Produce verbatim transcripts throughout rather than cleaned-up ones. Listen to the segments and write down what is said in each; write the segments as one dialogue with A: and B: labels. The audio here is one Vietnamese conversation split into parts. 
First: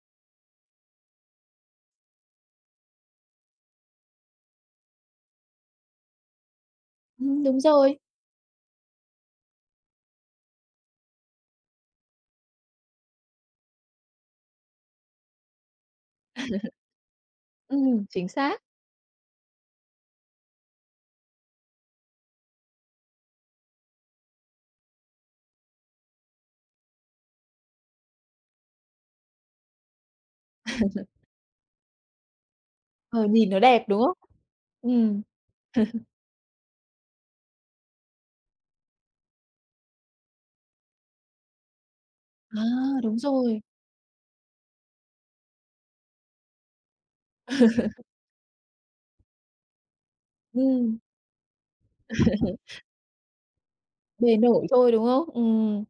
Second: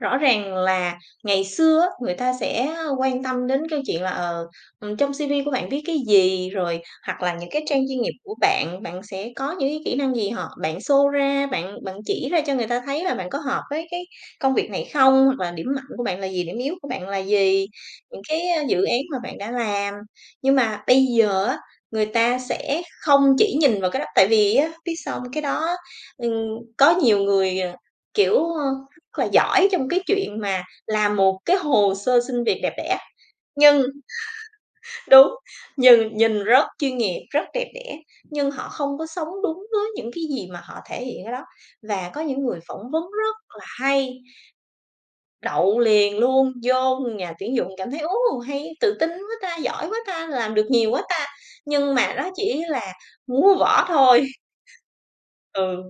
A: Rõ ràng là ngày xưa á, người ta sẽ, a, quan tâm đến câu chuyện là, ờ, ừm, trong C-V của bạn viết cái gì rồi hoặc là
B: Ừm,
A: những
B: đúng
A: cái trang
B: rồi.
A: chuyên nghiệp của bạn. Bạn sẽ có những cái kỹ năng gì họ bạn show ra, bạn bạn chỉ ra cho người ta thấy là bạn có hợp với cái công việc này không, hoặc là điểm mạnh của bạn là gì, điểm yếu của bạn là gì,
B: Ừm,
A: những
B: chính
A: cái,
B: xác.
A: a, dự án mà bạn đã làm. Nhưng mà bây giờ á, người ta sẽ không chỉ nhìn vào cái đó, tại vì á, biết sao hông? Cái đó ừm, có nhiều người, ờ, kiểu, ờ, rất là giỏi trong cái chuyện mà làm một cái hồ sơ xin việc đẹp đẽ,
B: Ờ, nhìn nó
A: nhưng
B: đẹp, đúng không? Ừm.
A: đúng, nhìn nhìn rất chuyên nghiệp, rất đẹp đẽ, nhưng họ không có sống đúng với những cái gì mà họ thể hiện ở đó. Và có những người
B: À!
A: phỏng vấn
B: Đúng
A: rất
B: rồi.
A: là hay, đậu liền luôn, vô nhà tuyển dụng cảm thấy: "Ô! Hay, tự tin quá ta, giỏi quá ta, làm được nhiều
B: Ừm.
A: quá ta!" Nhưng mà đó chỉ là múa võ thôi.
B: Bề nổi thôi, đúng không?
A: Ừ.
B: Ừm.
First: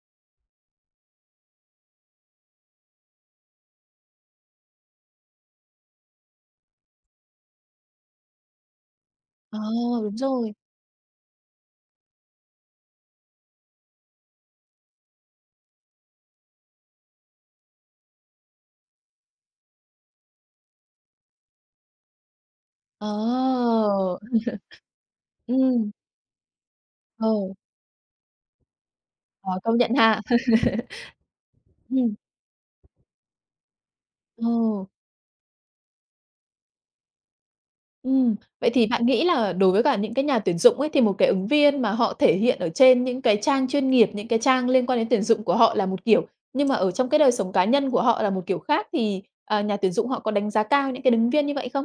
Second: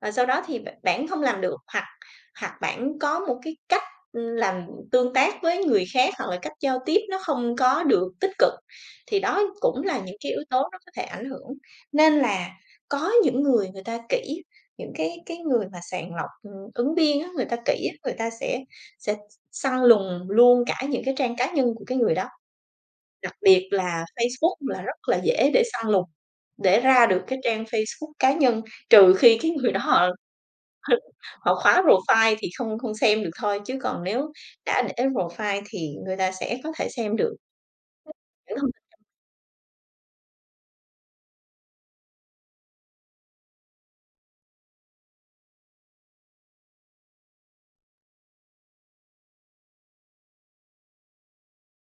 A: Và sau đó thì b bản không làm được hoặc hoặc bản có một cái cách làm tương tác với người khác hoặc là cách giao tiếp nó không có được tích cực, thì đó
B: Ờ!
A: cũng là những
B: Đúng
A: cái yếu
B: rồi.
A: tố nó có thể ảnh hưởng. Nên là có những người người ta kỹ, những cái cái người mà sàng lọc, ừm, ứng viên á, người ta kỹ á, người ta sẽ sẽ s săn lùng luôn cả những cái trang cá nhân của cái người đó.
B: Ờ!
A: Đặc biệt là Facebook là rất là dễ để săn
B: Ừm.
A: lùng, để ra được
B: Ờ.
A: cái trang Facebook cá nhân trừ khi cái
B: Ờ,
A: người
B: công
A: đó
B: nhận
A: họ
B: ha.
A: hứ họ khóa
B: Ừm.
A: profile thì không không xem được thôi chứ còn nếu đã
B: Ồ.
A: để profile thì người ta sẽ có thể xem được.
B: Ừm.
A: [unintelligible] Những thông
B: Vậy thì
A: tin
B: bạn nghĩ là đối với cả những cái nhà tuyển dụng ấy, thì một cái ứng viên mà họ thể hiện ở trên những cái trang chuyên nghiệp, những cái trang liên quan đến tuyển dụng của họ là một kiểu, nhưng mà ở trong cái đời sống cá nhân của họ là một kiểu khác thì, à, nhà tuyển dụng họ có đánh giá cao những cái đứng viên như vậy không?